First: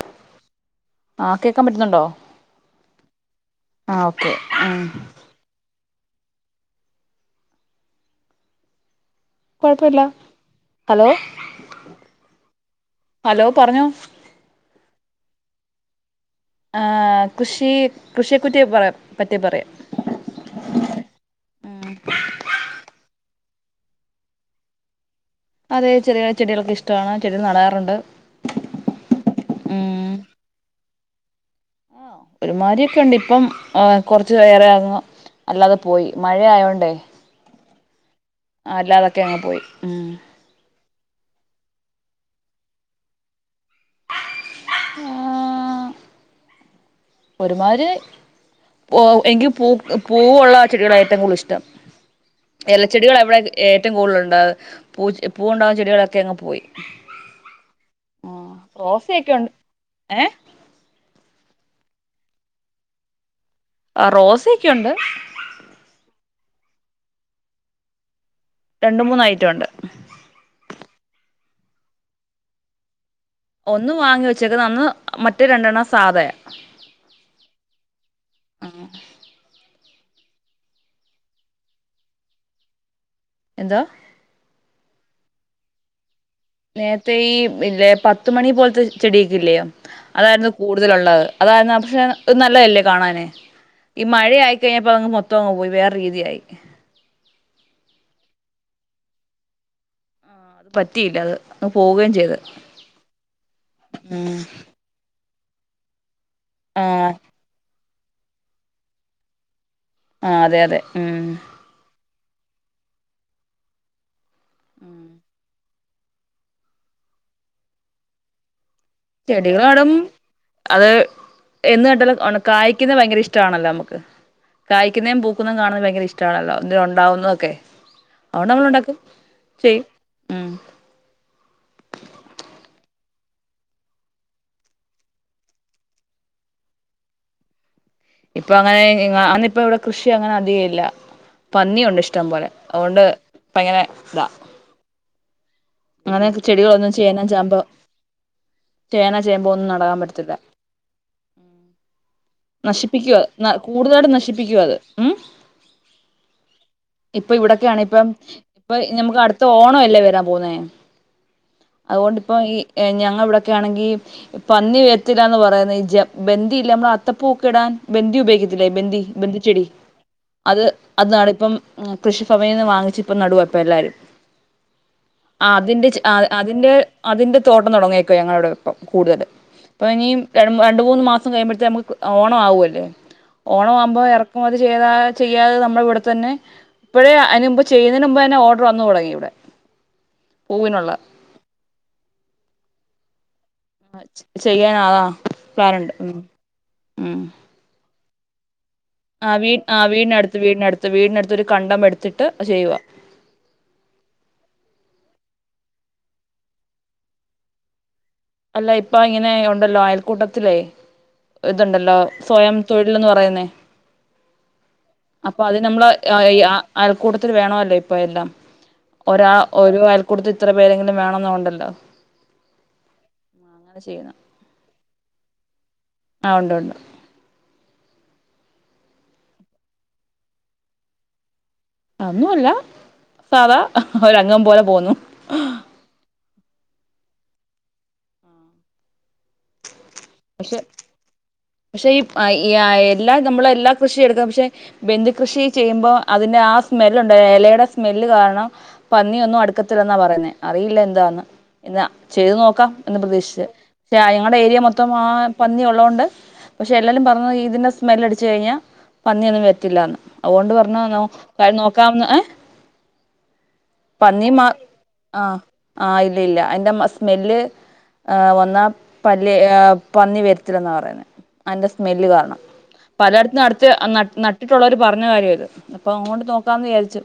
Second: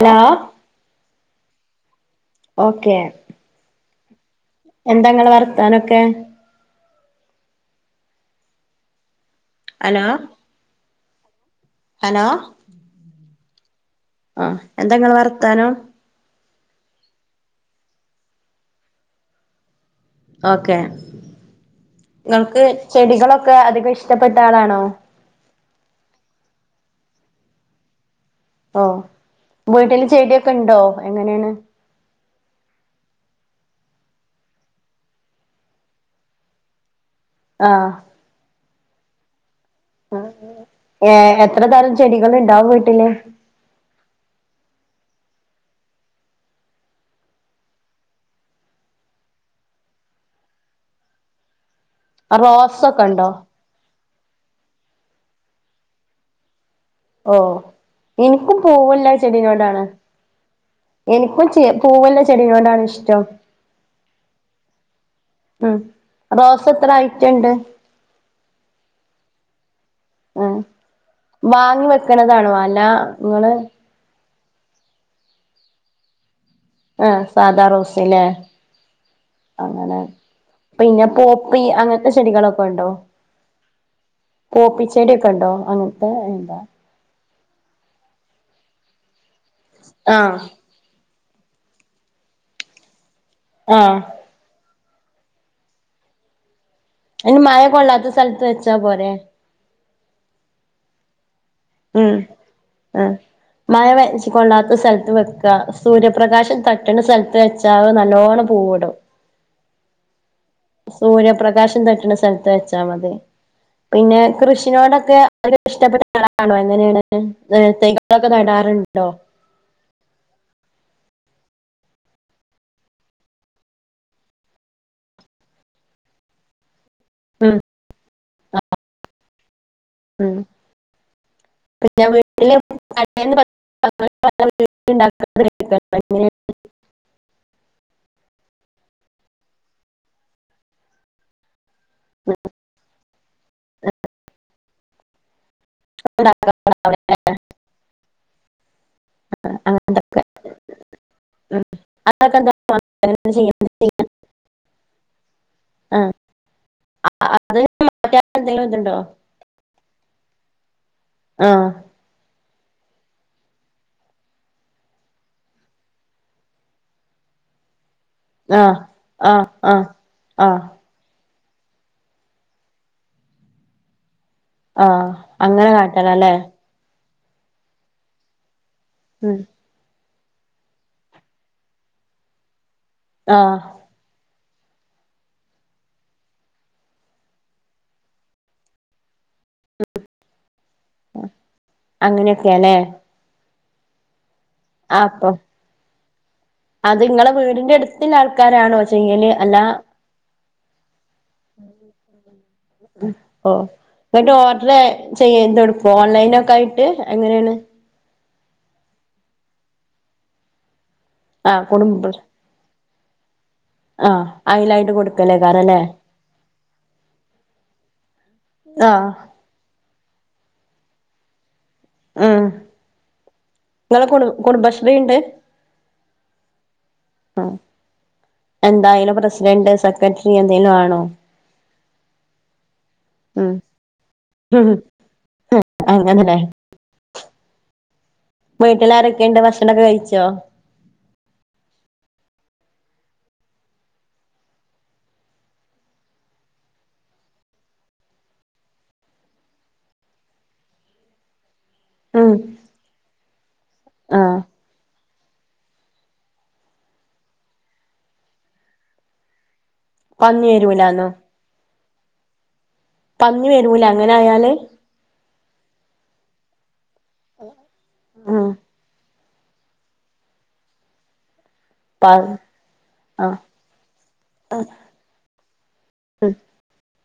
Hello ആ കേൾക്കാൻ പറ്റുന്നുണ്ടോ ഓക്കെ ആ ഓ എന്താ ങ്ങളെ വർത്താനൊക്കെ കുഴപ്പല്ല ഹലോ ഹലോ ഹലോ ഹലോ പറഞ്ഞോ ആ എന്തെങ്ങളെ വർത്താനം ആ കൃഷി കൃഷിയെ കുറ്റി പറയാ പറ്റി പറയാം ഓക്കെ ഉം ങ്ങൾക്ക് ചെടികളൊ അധികം ഇഷ്ടപ്പെട്ട ആളാണോ അതെ ചെറിയ ചെടികൾക്ക് ഇഷ്ടമാണ് ചെടികൾ നടാറുണ്ട് ഓ വീട്ടില് ചെടൊക്കെ ഉണ്ടോ എങ്ങനെയാണ് ആ ഒരുമാരിൊക്കെ ഉണ്ട് ഇപ്പം കൊറച്ച്‌വേറെ അല്ലാതെ പോയി മഴയായോണ്ടേ ആഹ ആ അല്ലാതൊക്കെ അങ്ങ്പോയി ഉ എഎത്ര തരം ചെടികൾ ഉണ്ടാവും വീട്ടില് ആഹ ഒരുമാര് എക്ക് പൂ പൂവുള്ള ചെടികള ഏറ്റവും കൂടുതൽ ഇഷ്ടം റോസൊക്കെ ഇലച്ചെടികൾ ഉണ്ടോ അവിടെ ഏറ്റവും കൂടുതലൽ ഉ ണ്ട്പൂ പൂ ഉണ്ടാവകുന്ന ചെടികളൊക്കെ അങ്ങ് പോയി ഓഹ് ആഹ് എനിക്കും പൂവുണ്ടായ റോസയൊക്കെ ഉണ്ട് ചെടിനോടാണ് ഏഹ് എനിക്കും ചെ പൂവുള്ള ചെടിനോടാണ് ഇഷ്ടം ആഹ് റോസ ഒക്കെയുണ്ട് റോസ എത്ര അയിറ്റണ്ട് രണ്ട് മൂന്നയിറ്റം ഉണ്ട് ആഹ് വാങ്ങി വെക്കണതാണോ അല്ല നിങ്ങള് ഒന്ന് വാങ്ങി വെ ഉച്ചക്ക് തന്നു മറ്റേ രണ്ടെണ്ണം സാധ ആഹ് സാധ റോസിനെ അങ്ങനെ പിന്നെ പോപ്പി അങ്ങനത്തെ ചെടികളൊക്കെണ്ടോ എന്താ പോപ്പിച്ചെടിയോക്കെ ഉണ്ടോ അങ് നേരത്തെ ഈ ഇല്ലെ പത്തുമണി പോലത്തെ ചെടി ഇല്ലിയോ ആഹ് അതായിരുന്നു കൂടുതലുള്ളത് അതായിരുന്നു പക്ഷെ അത് നല്ലതല്ലേ കാണാന് ആഹ് ഈ മഴയ ആയി കഴിഞ്ഞപ്പഅങ്ങ് മൊത്തം അങ്ങ്പോയി വേറെ രീതിയായി അയ്ന് മഴകൊള്ളാത്ത സ്ഥലത്ത് വച്ചാ പോരെ പറ്റിയില്ല അത് അങ്ങ് പോവുകയും ഉം ചെയ്ത് ഉ മഴ വ ഉം കൊള്ളത്തസ്ഥലത്ത് വെ- സൂര്യപ്രകാ- പ്രകാശം ആഹ് തട്ട്ണസ്ഥലത്ത് വെച്ചാൽ അത് നല്ല - നലോണം പുവ് ഇടും ആഹ് അതെ അതെ ഉം സൂര്യപ്രകാശം തട്ട്ണ സ്ഥല- സ്ഥലത്ത് വെച്ചാൽ മതി പിന്നെ- കൃഷിനോടൊക്കെ ഒരു- ഇഷ്ടപ്പെട്ടാണോ എങ്ങനെയാണ് തൈ നടാറുണ്ട് ചെടികളു നടും അത് എന്ന് കേട്ടല്ലോ കായക്കുന്നത് ഭയങ്കര ഇഷ്ടമാണല്ലോ നമ്മുക്ക് കായ്ക്കുന്നതും പൂക്കുന്നതും കാണുന്നത് ഭയങ്കര ഇഷ്ടമാണല്ലോ ഉം ഉണ്ടാവുന്നക്കെ അതുകൊണ്ട് നമ്മള ഉണ്ടാക്കക്ക് ഉം പിന്ന വീട്ടില് [unintelligible] ഇപ്പൊ അങ്ങനെ ങ്ങ അന്ന് ഇപ്പ ഇവിടെ കൃഷി അങ്ങനെ അധിക ഇല്ല പന്നിയുണ്ട് ഇഷ്ടം പോലെ അ ഓണ്ട് ഇപ്പങ്ങനെ താ അങ്ങനെ ചെടികളൊന്നും ചേന ചാമ്പ് ചേന ചേമ്പ് ഒന്നും നടാൻ അങ്ങനത്തൊക്കെ പറ്റത്തില്ല. ഉം അതൊക്കെ എന്താ അങ്ങനെ നശിപ്പിക്കുവാ ചെയ്യുന്നത് കൂടുതലായിട്ടും നശിപ്പിക്കുവാ അത്. ഉം. ആ ഇപ്പൊ അത് ഇവിടോക്കെയാണ് ഇപ്പം എന്തെങ്കിലും ഇപ്പൊ ഇതുണ്ടോ നമുക്ക് അടുത്ത ഓണം അല്ലേ വരാം പോന്നെ. ആ അതുകൊണ്ടിപ്പം ഈ ഞങ്ങ ഇവിടൊക്കെ ആണെങ്കി പന്നി വരത്തില്ലാന്ന് പറയുന്നത് ബന്ധിയില്ല നമ്മള അത്തപ്പൂക്ക ഇടാൻ ബെന്ധി ആ ഉപയോഗിക്കത്തില്ലേ ബെന്ധി ആ ബെന്ധി ചെടി ആ ആ അത് അത് നാണ് ഇപ്പം കൃഷി ഭവനിൽ നിന്ന് വാങ്ങിച് ഇപ്പ നടുവപ്പ എല്ലാരും. ആഹ്. അതിന്റെ അതിന്റെ അതിന്റെ തോട്ടം തുടങ്ങിയേക്കോ ഞങ്ങളോട്. ഇ കൂടുതൽ ഉം അപ്പം ഇനി ര രണ്ട് മൂന്ന് മാസം കഴിയുമ്പോഴത്തേ നമുക്ക് ഓണമാവു അല്ലേ? ആ ഓണം ആവുമ്പോ ഇറ അപ്പ അത് ചെയ്താ ചെയ്യാതെ നമ്മുടെ ഇവിടെ തന്നെ ഇപ്പഴേ അതിന് മുമ്പ് ചെയ്യുന്നതിന് മുമ്പ് തന്നെ ഓർഡർ വന്നു തുടങ്ങി ഇവിടെ. പൂവിനുള്ള അങ്ങനെയൊക്കെയാല്ലേ. [unintelligible] ചെയ്യാൻ ആതാ കാറുണ്ട്. ഉം ഉം അത്ങ്ങളെ വീടിന്റെടു ത്തില്ലാൾക്കാരാണോ ആ വീ ആ വീടിനടുത്ത് വീടിനടുത്ത് വീടിനടുത്ത് ഒരു കണ്ടം എടുത്തിട്ട് ചെയ്യുവാ ഓ ഓൺലൈനൊക്കായിട്ട് എങ്ങനെയാണ് അല്ല ഇപ്പ ഇങ്ങനെ ഒണ്ടല്ലോ അയൽക്കൂട്ടത്തിലേ ആ ഇതുണ്ടല്ലോ കുടുംബ സ്വയം തൊഴി ലിന്ന് പറയുന്നേ ആഹ് അയിലായിട്ട് അപ്പൊ അത് കൊടുക്കലേക്കാരല്ലേ നമ്മള് അഹ് ഇ ആഹ് അയൽക്കൂട്ടത്തില് വേണല്ലോ ഇപ്പൊ എല്ലാം ആഹ് ഒരാ ഓരോ അയൽ കൊടുത്ത് ഇത്ര പേരെങ്കിലും വേണമെന്നും ഒണ്ടല്ലോ ആഹ് ങ്ങെട കുടുംബശ്രീ ഉണ്ട് ആഹ് ഉണ്ട് ഉണ്ട് ഉം എന്തായാലും പ്രസിഡന്റ് സെക്രട്ടറി എന്തേലും ആണോ ഒന്നും അല്ല ഉം സാദാ ഒര അംഗം പോലെ പോന്നു അങ്ങനെല്ലേ വീട്ടിലര് ണ്ട് ഭക്ഷണക്കെ കഴിച്ചോ പക്ഷെ പക്ഷെ ഈ ആ, ഈ എല്ലാ നമ്മള എല്ലാ കൃഷി എടുക്കും പക്ഷെ ബെന്ന്ദി കൃഷി ചെയ്യുമ്പോ അതിന്റെ ആ സ്മെല്ണ്ട് ഇലയുടെ സ്മെല്ല് കാരണം പന്നിയൊന്നും അടുക്കത്തില്ലെന്നാ പറയുന്നേ അറിയില്ല എന്താന്ന് എന്നാ ഉം ചെയ്തു നോക്കാം എന്ന് പ്രതീക്ഷിച്ച് ഞങ്ങളുടെ ആഹ് ഏരിയ മൊത്തം ആ പന്നി ഉള്ളോണ്ട് പക്ഷെ എല്ലാവരും പറഞ്ഞ ഇതിന്റെ സ്മെല് അടിച്ച് കഴിഞ്ഞാൽ പന്നി ഒന്നും വേ തിലാന്ന് പന്നി അതുകൊണ്ട് പറഞ്ഞുകഴിഞ്ഞ വരൂലാന്നോ കാര്യം നോ കാമ എ പന്നി വരൂല അങ്ങനെ ആയല് ആഹ് ആഹ് ഇല്ല ഇല്ല അനെ മെസ്സ് സ്മെല് ആ ഉം വന്നാ പല്ലി ഏ പന്നി വരുത്തില്ലെന്നാ പറയുന്ന അതിന്റെ പ സ്മെല് കാരണം ആഹ് പലയിടത്തും നടത്തി നട്ടിട്ടുള്ളവര് പറഞ്ഞ കാര്യമ ഇത് അപ്പൊ അങ്ങോട്ടു ഉം നോക്കാന്ന് വിചാരിച്ചു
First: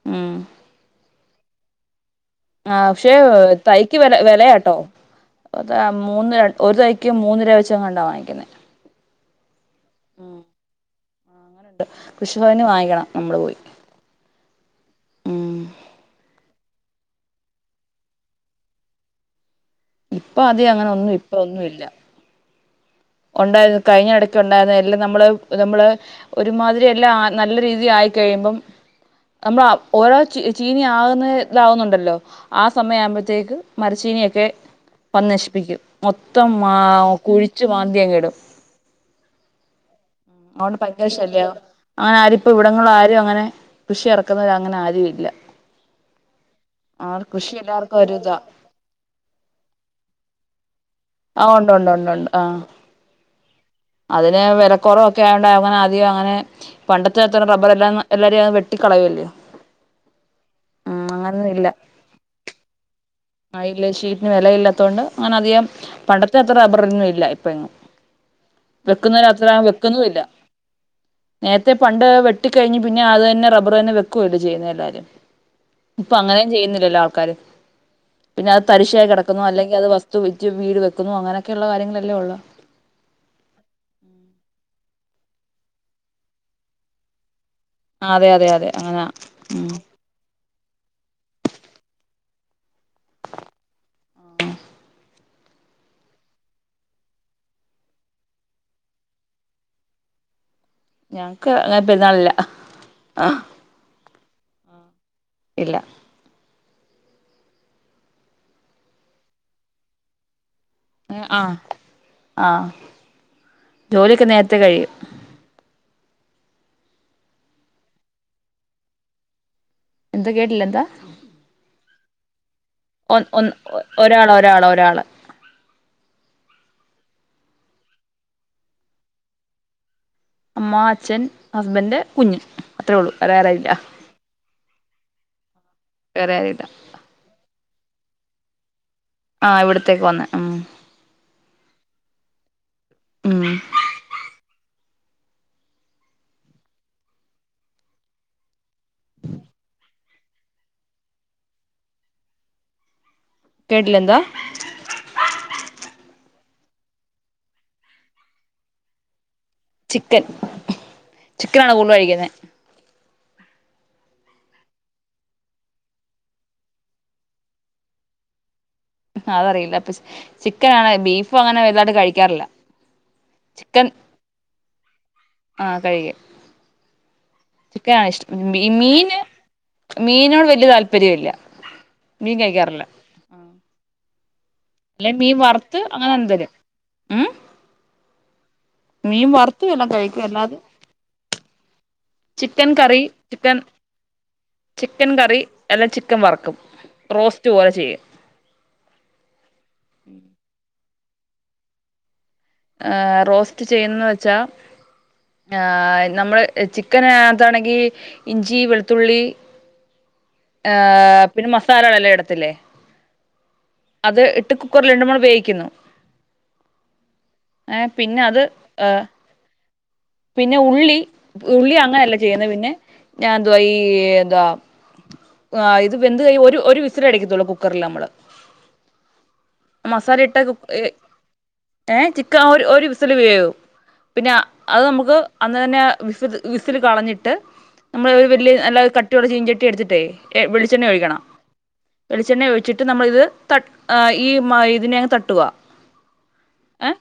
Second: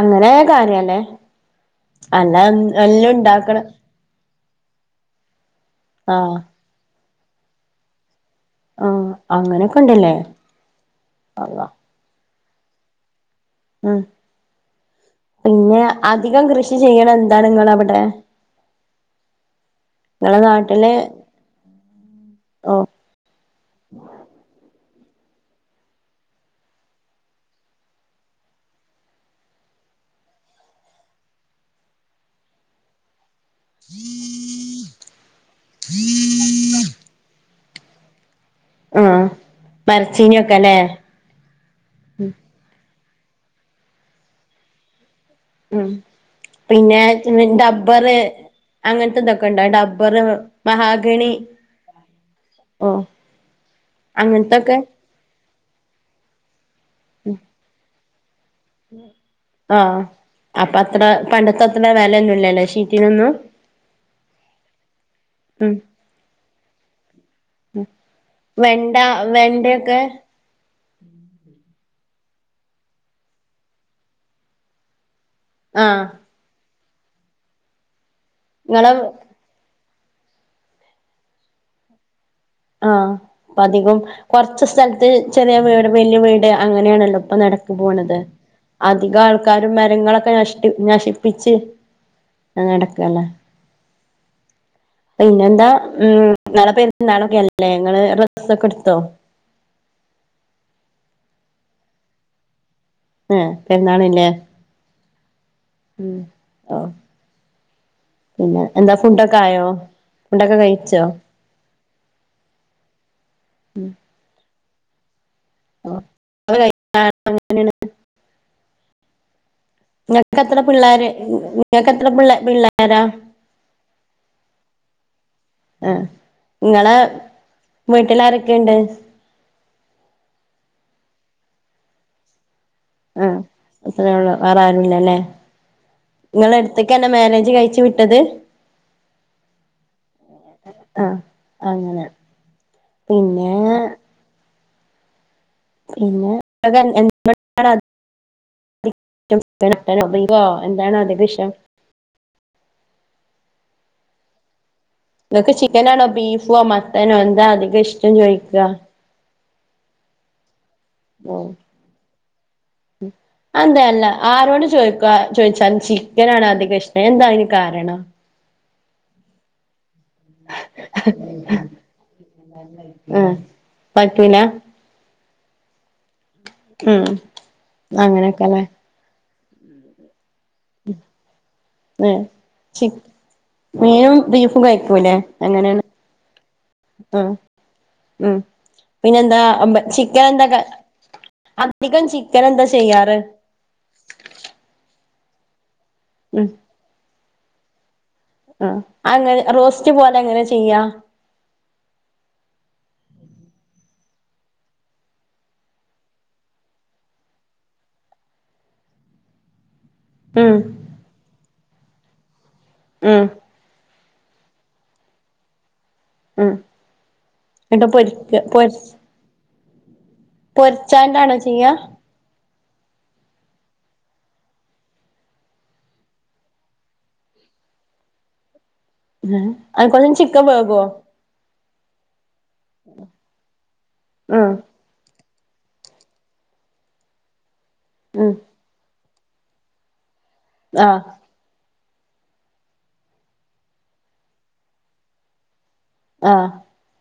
അങ്ങനെ ഉം കാര്യല്ലേ അ ആ പക്ഷേ തൈയ്ക്ക് വേ വേല അട്ടോ അതാ മൂന്ന് ആഹ് രൂപ ഒരു തൈ ഒക്ക് മൂന്നര വെച്ചാങ്ങാണ്ട വിക്കുന്നേ ആ അങ്ങനൊക്കെ ഉണ്ടല്ലേ അള്ള കൃഷിഭവാനിനു വാങ്ങിക്കണം നമ്മൾ പോയി ഉം ഉം പിന്നെ അധികം കൃഷി ചെയ്യണം എന്താണ് ഏതാണെന്നു നോക്കട്ട് ഇപ്പ അധികാം അങ്ങനെ ഒന്നും ഇപ്പ ഒന്നും ഇല്ല ഓ ഉണ്ടായിരുന്നു കഴിഞ്ഞ ഇടക്ക് ഉണ്ടായിരുന്നോ അല്ല നമ്മള് നമ്മള് ഒരുമാതിരി എല്ലാം നല്ല രീതി ആയിക്കഴിയുമ്പം നമ്മൾ ഓരോ ചി ചീനി ആകുന്ന ഇതാവുന്നുണ്ടല്ലോ ആ സമയം ആവുമ്പ മത്തേക്ക് മരച്ചീനിയൊക്കെ വന്ന് നശിപ്പിക്കും മൊത്തം മാ കുഴിച്ച് മതിയാങ് ഇടും ആ അണ്ട് പായകാരശല്യ അങ്ങനെ ആരിപ്പ ഇവിടങ്ങളും ആരു അങ്ങനെ കൃഷി ഇറക്കുന്നർ അങ്ങനെ ആരു ഇല്ല ഉം ആ പിന്നെ കൃഷി എല്ലാവർക്കും ഡബ്ബർ ഒരു ഇതാ അങ്ങനത്തെ എന്തൊക്കെ ഉണ്ട ഡബ്ബർ മഹാ ആഹ് ഉണ്ട് ഉണ്ട് ഉണ്ട് ഉണ്ട് ആഹ് അതിന് അങ്ങനത്തൊക്കെ വിലക്കുറവൊക്കെ ടെ അങ്ങനെ ആദ്യം അങ്ങനെ പണ്ടത്തെ അത്ര റബർ എല്ലാം എല്ലാരും അങ്ങ് ട്ടിക്കളയ്യല്ല്യോ ആഹ് അപ്പൊ ഉ അത്ര അങ്ങനൊന്നും പണ്ടത്തെ ഇല്ല അത്ര വിലയൊന്നും ഇല്ലല്ലേ ഷീറ്റിനൊന്നും ആല്ല ഷീറ്റന് വിലയില്ലാത്തോണ്ട് അങ്ങനെ അധികം ഉം പണ്ടത്തെ അത്ര റബ്ബറന്നും ഇല്ല ഇപ്പ എങ്ങും വെണ്ട വെക്കുന്നര് അത്ര വെണ്ടയൊക്കെ വെക്കുന്നുല്ല നേരത്തെ പണ്ട് വെട്ടി കഴിഞ്ഞു പിന്നെ അത് തന്നെ റബ്ബർ തന്നെ വെക്കൂല്ലേ ചെയ്യുന്ന എല്ലാരും ആഹ് ഇപ്പൊ അങ്ങനേം ചെയ്യുന്ന ഇല്ല ആൾക്കാര് പിന്നെ അത് തരിശായി നിങ്ങളെ കിടക്കുന്നു അല്ലെങ്ക അത് ക്കും വീട് വെക്കുന്നു അങ്ങനൊക്കെയുള്ള കാര്യങ്ങളല്ലേ ഉള്ളൂ ആഹ് അപ്പ അധികം കുറച്ച് സ്ഥല അത് ചെറിയ വീട് വലിയ വീട് അങ്ങനെയാണല്ലോ ഇപ്പം നട പോണത് അതെ അതെ അതെ അങ്ങനാ അധികം ആൾക്കാരും ഉം മരങ്ങളൊക്കെ നഷ്ട നശിപ്പിച്ച് അങ്ങ കടക്കല്ലേ പിന്നെന്താ ഉം നാളെ പെരുന്നാളൊക്കെല്ലേ ല്ലേ ഞങ്ങള് ഡ്രസ്സൊക്കെ എടുത്തോ? ഞങ്ങക്ക് അങ്ങനെ പെരുന്നാളില്ല ആ ആഹ് പെരുന്നാളുംല്ലേ ഉ ഇല്ല ഓ പിന്നെ എന്താ ഫുണ്ടൊക്കെ ആയോ ഫുണ്ടൊക്കെ കഴി ആഹ് ആഹ് ജോലിയൊക്കെ നേരത്തെ കഴിയും [unintelligible] എന്താ നിങ്ങക്ക് എത്ര കേട്ടില്ല പിള്ളേര് നിങ്ങക്ക് എ ക്ക് പിള്ള പിള്ളാ ഒൻഒൻ ഒ ഒരാള് ഒരാള് ഒരാള് ആഹ് നിങ്ങളെ വീട്ടിലാരൊക്കെയുണ്ട് അമ്മ അച്ഛൻ ഹസ്ബൻഡ് കുഞ്ഞ് അത്രേ ഉള്ളൂ മ്ഹ് വേറെ ആരായില്ല അത്ര ഉള്ളൂ വേറെ ആരു ഇല്ലല്ലേ വേറെ നിങ്ങളെ ആരുല്ല അടുത്തേക്ക് എന്നെ മാര്യേജ് കഴിച്ച് വിട്ട ഇത് ആ ഇവിടത്തേക്ക് വന്ന ഉം ആഹ് അങ്ങനെ ഉം പിന്നെ പിന്നെ എന്താണ് അധികം ഇഷ്ടം [unintelligible] കേട്ടില്ലെന്താ നിങ്ങക്ക് ചിക്കനാണോ ബീഫോ മട്ടനോ എന്താ അധികം ഇഷ്ടം ചോയിക്കാ ചിക്കൻ ഓഹ് ചിക്കനാണോ കൂടുതൽ കഴിക്കുന്നേ അതെന്താ അല്ല ആരോട് ചോദിക്കാ ചോദിച്ചാലും ചിക്കനാണ് അധിക ഇഷ്ടം എന്താ അതിന് കാരണം അതറിയില്ല അപ്പ ചിക്കൻ ആണ് ബീഫ് അങ്ങനെ വലുതായിട്ട് കഴിക്കാറില്ല ആഹ് ചിക്കൻ പറ്റൂല ആഹ് കഴിക്കും ഉം ചിക്കനാണ് ഇഷ്ടം അങ്ങനെയൊക്കെല്ലേ മീന് മീനോട് വലിയ താല്പര്യമില്ല മീൻ കഴിക്കാറില്ല മീനും [unintelligible] അല്ലെ കയിക്കൂല്ലേ മീൻ വറുത്ത് എങ്ങനെയാണ് അങ്ങനെ എന്തേലും മ് ഉം മ് മീൻ പിന്നെന്താ വറുത്ത് വല്ലോം ചിക്കൻ കഴിക്കും എന്താക്ക അല്ലാതെ അധികം ചിക്കൻ എന്താ ചെയ്യാറ് ചിക്കൻകറി എല്ലാം ചിക്കൻ ഉം വറക്കും റോസ്റ്റ് ‌റ്റ് പോലെ ചെയ്യും ആ അങ്ങനെ റോസ്റ്റ് പോലെ എങ്ങനെ ചെയ്യാ റോസ്റ്റ് ചെയ്യുന്നത് വെച്ചാ നമ്മള് ചിക്കന് അകത്താണെങ്കിൽ ഇഞ്ചി വെളുത്തുള്ളി ഉം ആഹ് പിന്നെ മസാലകളെല്ലാം ഇടത്തില്ലേ ആം അത് ഇട്ട് കുക്കറിൽ രണ്ട് മൂന്ന്‌ വെ യിക്കുന്നു ഉം ഇട്ട് പിന്നെ അത് പൊരിക്കുക പൊരിച്ച് ഏഹ് പിന്നെ ഉള്ളി ഉള്ളി അങ്ങനെയല്ല ചെയ്യുന്നത് പിന്നെ ഞാ എന്തുവാ ഈ എന്തവാ ആ ഇത് വെന്ത് കഴിയുമ്പോ ഒരു ഒരു വിസിലെ അടിക്കത്തുള്ളൂ കുക്കറിൽ നമ്മള് അതുക്കുള്ളില് ചിക്കൻ വേവുവോ ഏ ചി ഒരു ഒരു വിസൽ വേവും പിന്നെ ഉം അത് നമുക്ക്- അന്ന് തന്നെ വിസ് വിസില് കളഞ്ഞിട്ട്- നമ്മള് ഒരു ഉം വലൃ നല്ല കട് ട്ടിയുള്ളചീഞ്ചട്ടി എടുത്തിട്ടേ- എ വെളിച്ചെണ്ണ ആഹ് ഒഴിക്കണം. വെളിച്ചെണ്ണ ഒഴിച്ചിട്ട് നമ്മളിത് തട് ഈ മ ഇതിനെ തട്ടുക ആ ഏഹ്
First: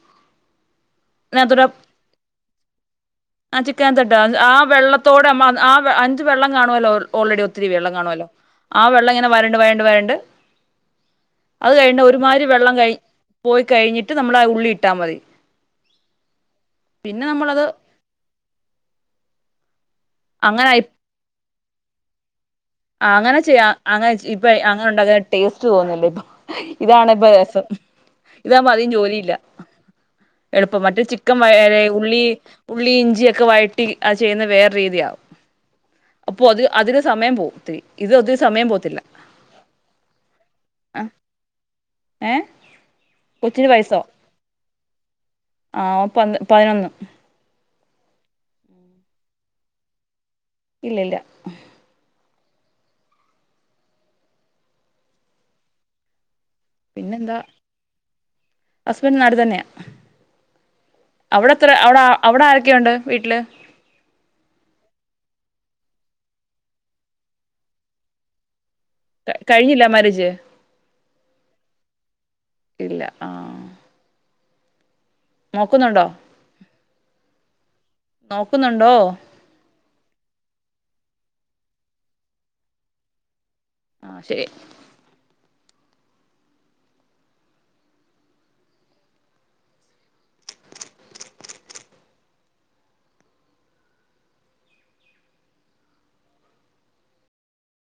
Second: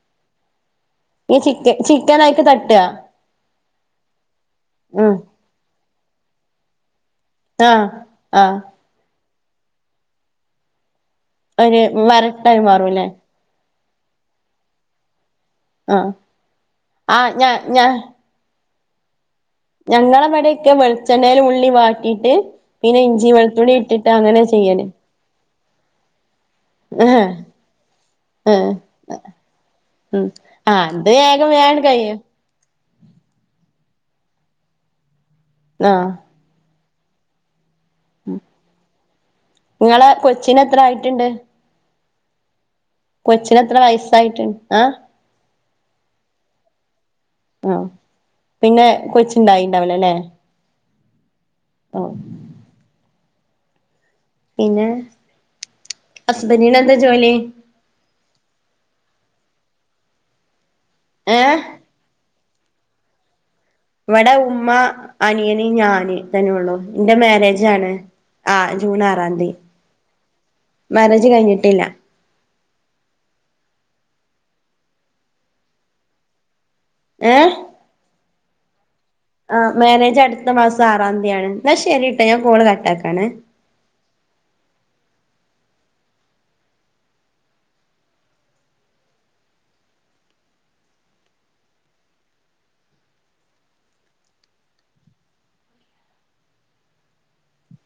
ഈ ഇതിനകത്തൂടെ ചിക്ക് ചിക്കനായിട്ട് തട്ടാ ആ ചിക്കൻ തട്ടാ ആ ഉം വെള്ളത്തോടെ അമ്മ ആ പ്പംഅഞ്ച് വെള്ളം കാണുവല്ലോർ- ഓൾറെഡി ഒത്തിരി വെള്ളം കാണു ആ ങ്ങനെ വരണ്ട് വഴണ്ട് വഴണ്ട് ഒരു വരട്ടായി മാറുംല്ലേ-? പോയി കഴിഞ്ഞിട്ട് നമ്മളാ ആ ഉള്ളി ഇട്ടാ മതി ആ പിന്നെ ആഹ് ഞാ നമ്മളത് ഞാ ഞങ്ങടെ പണിയക്കെ അങ്ങനെ വെളിച്ചെണ്ണയില് ളളളി വാട്ടീട്ട് ആങ്ങനെ ചെയ്യാ അങ്ങെന ഇപ്പെ അങ്ങനെ ഉണ്ടാക്കുന്ന ടേസ്റ്റ് ച്ച് തോന്നല് ഇതാണ് ആഹ് ഇപ്പ രസം ഇതാകുമ്പോ ആഹ് അതികംജോലിയില്ല ഉം എളുപ്പം ആഹ് മറ്റേ അത് ചിക്കൻ വ വേഗം വേഗം കഴിയും ഉള്ളി ഉള്ളി ഇഞ്ചിയ ഒക്കെ വഴറ്റ് ആ ചെയ്യുന്നത് വേറെ രീതിയാകും ആഹ അതിന് സമയം പോവും ഒത്തിരി ഇത് ഒത്തിരി സമയം പോവത്തില്ല നിങ്ങളെ കൊച്ചിന് എത്ര ആയിട്ടുണ്ട് ഏ കൊച്ചിന് എത്ര വയസായിട്ടുണ്ട് ആ ആ പ പതിനൊന്ന് ആ പിന്നെ കൊച്ചുണ്ടായിണ്ടാവുല ല്ലേ ഇല്ല ഇല്ല ആ പിന്നെ ഹസ്ബന്റിന് എന്താ ജോലി നാട്ടി തന്നെയാ അവിടെ ഏഹ് എത്ര അവിട അവിടെ ആരൊക്കെയുണ്ട് വീട്ടില് ഇവിടെ ഉമ്മ അനിയന് ഞാന് ഇ തന്നെഉള്ളു എന്റെ മാരേജ് ആണ് ആ ജൂൺ ആറാം തീ കഴിഞ്ഞില്ല മാരേജ് മാരേജ് കഴിഞ്ഞിട്ടില്ല ഇല്ല ആ നോക്കുന്നുണ്ടോ ഏ നോക്കുന്നുണ്ടോ ആ മാരേജ് അടുത്ത മാസം ആറാം തീയാണ് എന്നാ ശരിയട്ടാ ഞാൻ കോള് കട്ടാക്കാണ് ആ ശരി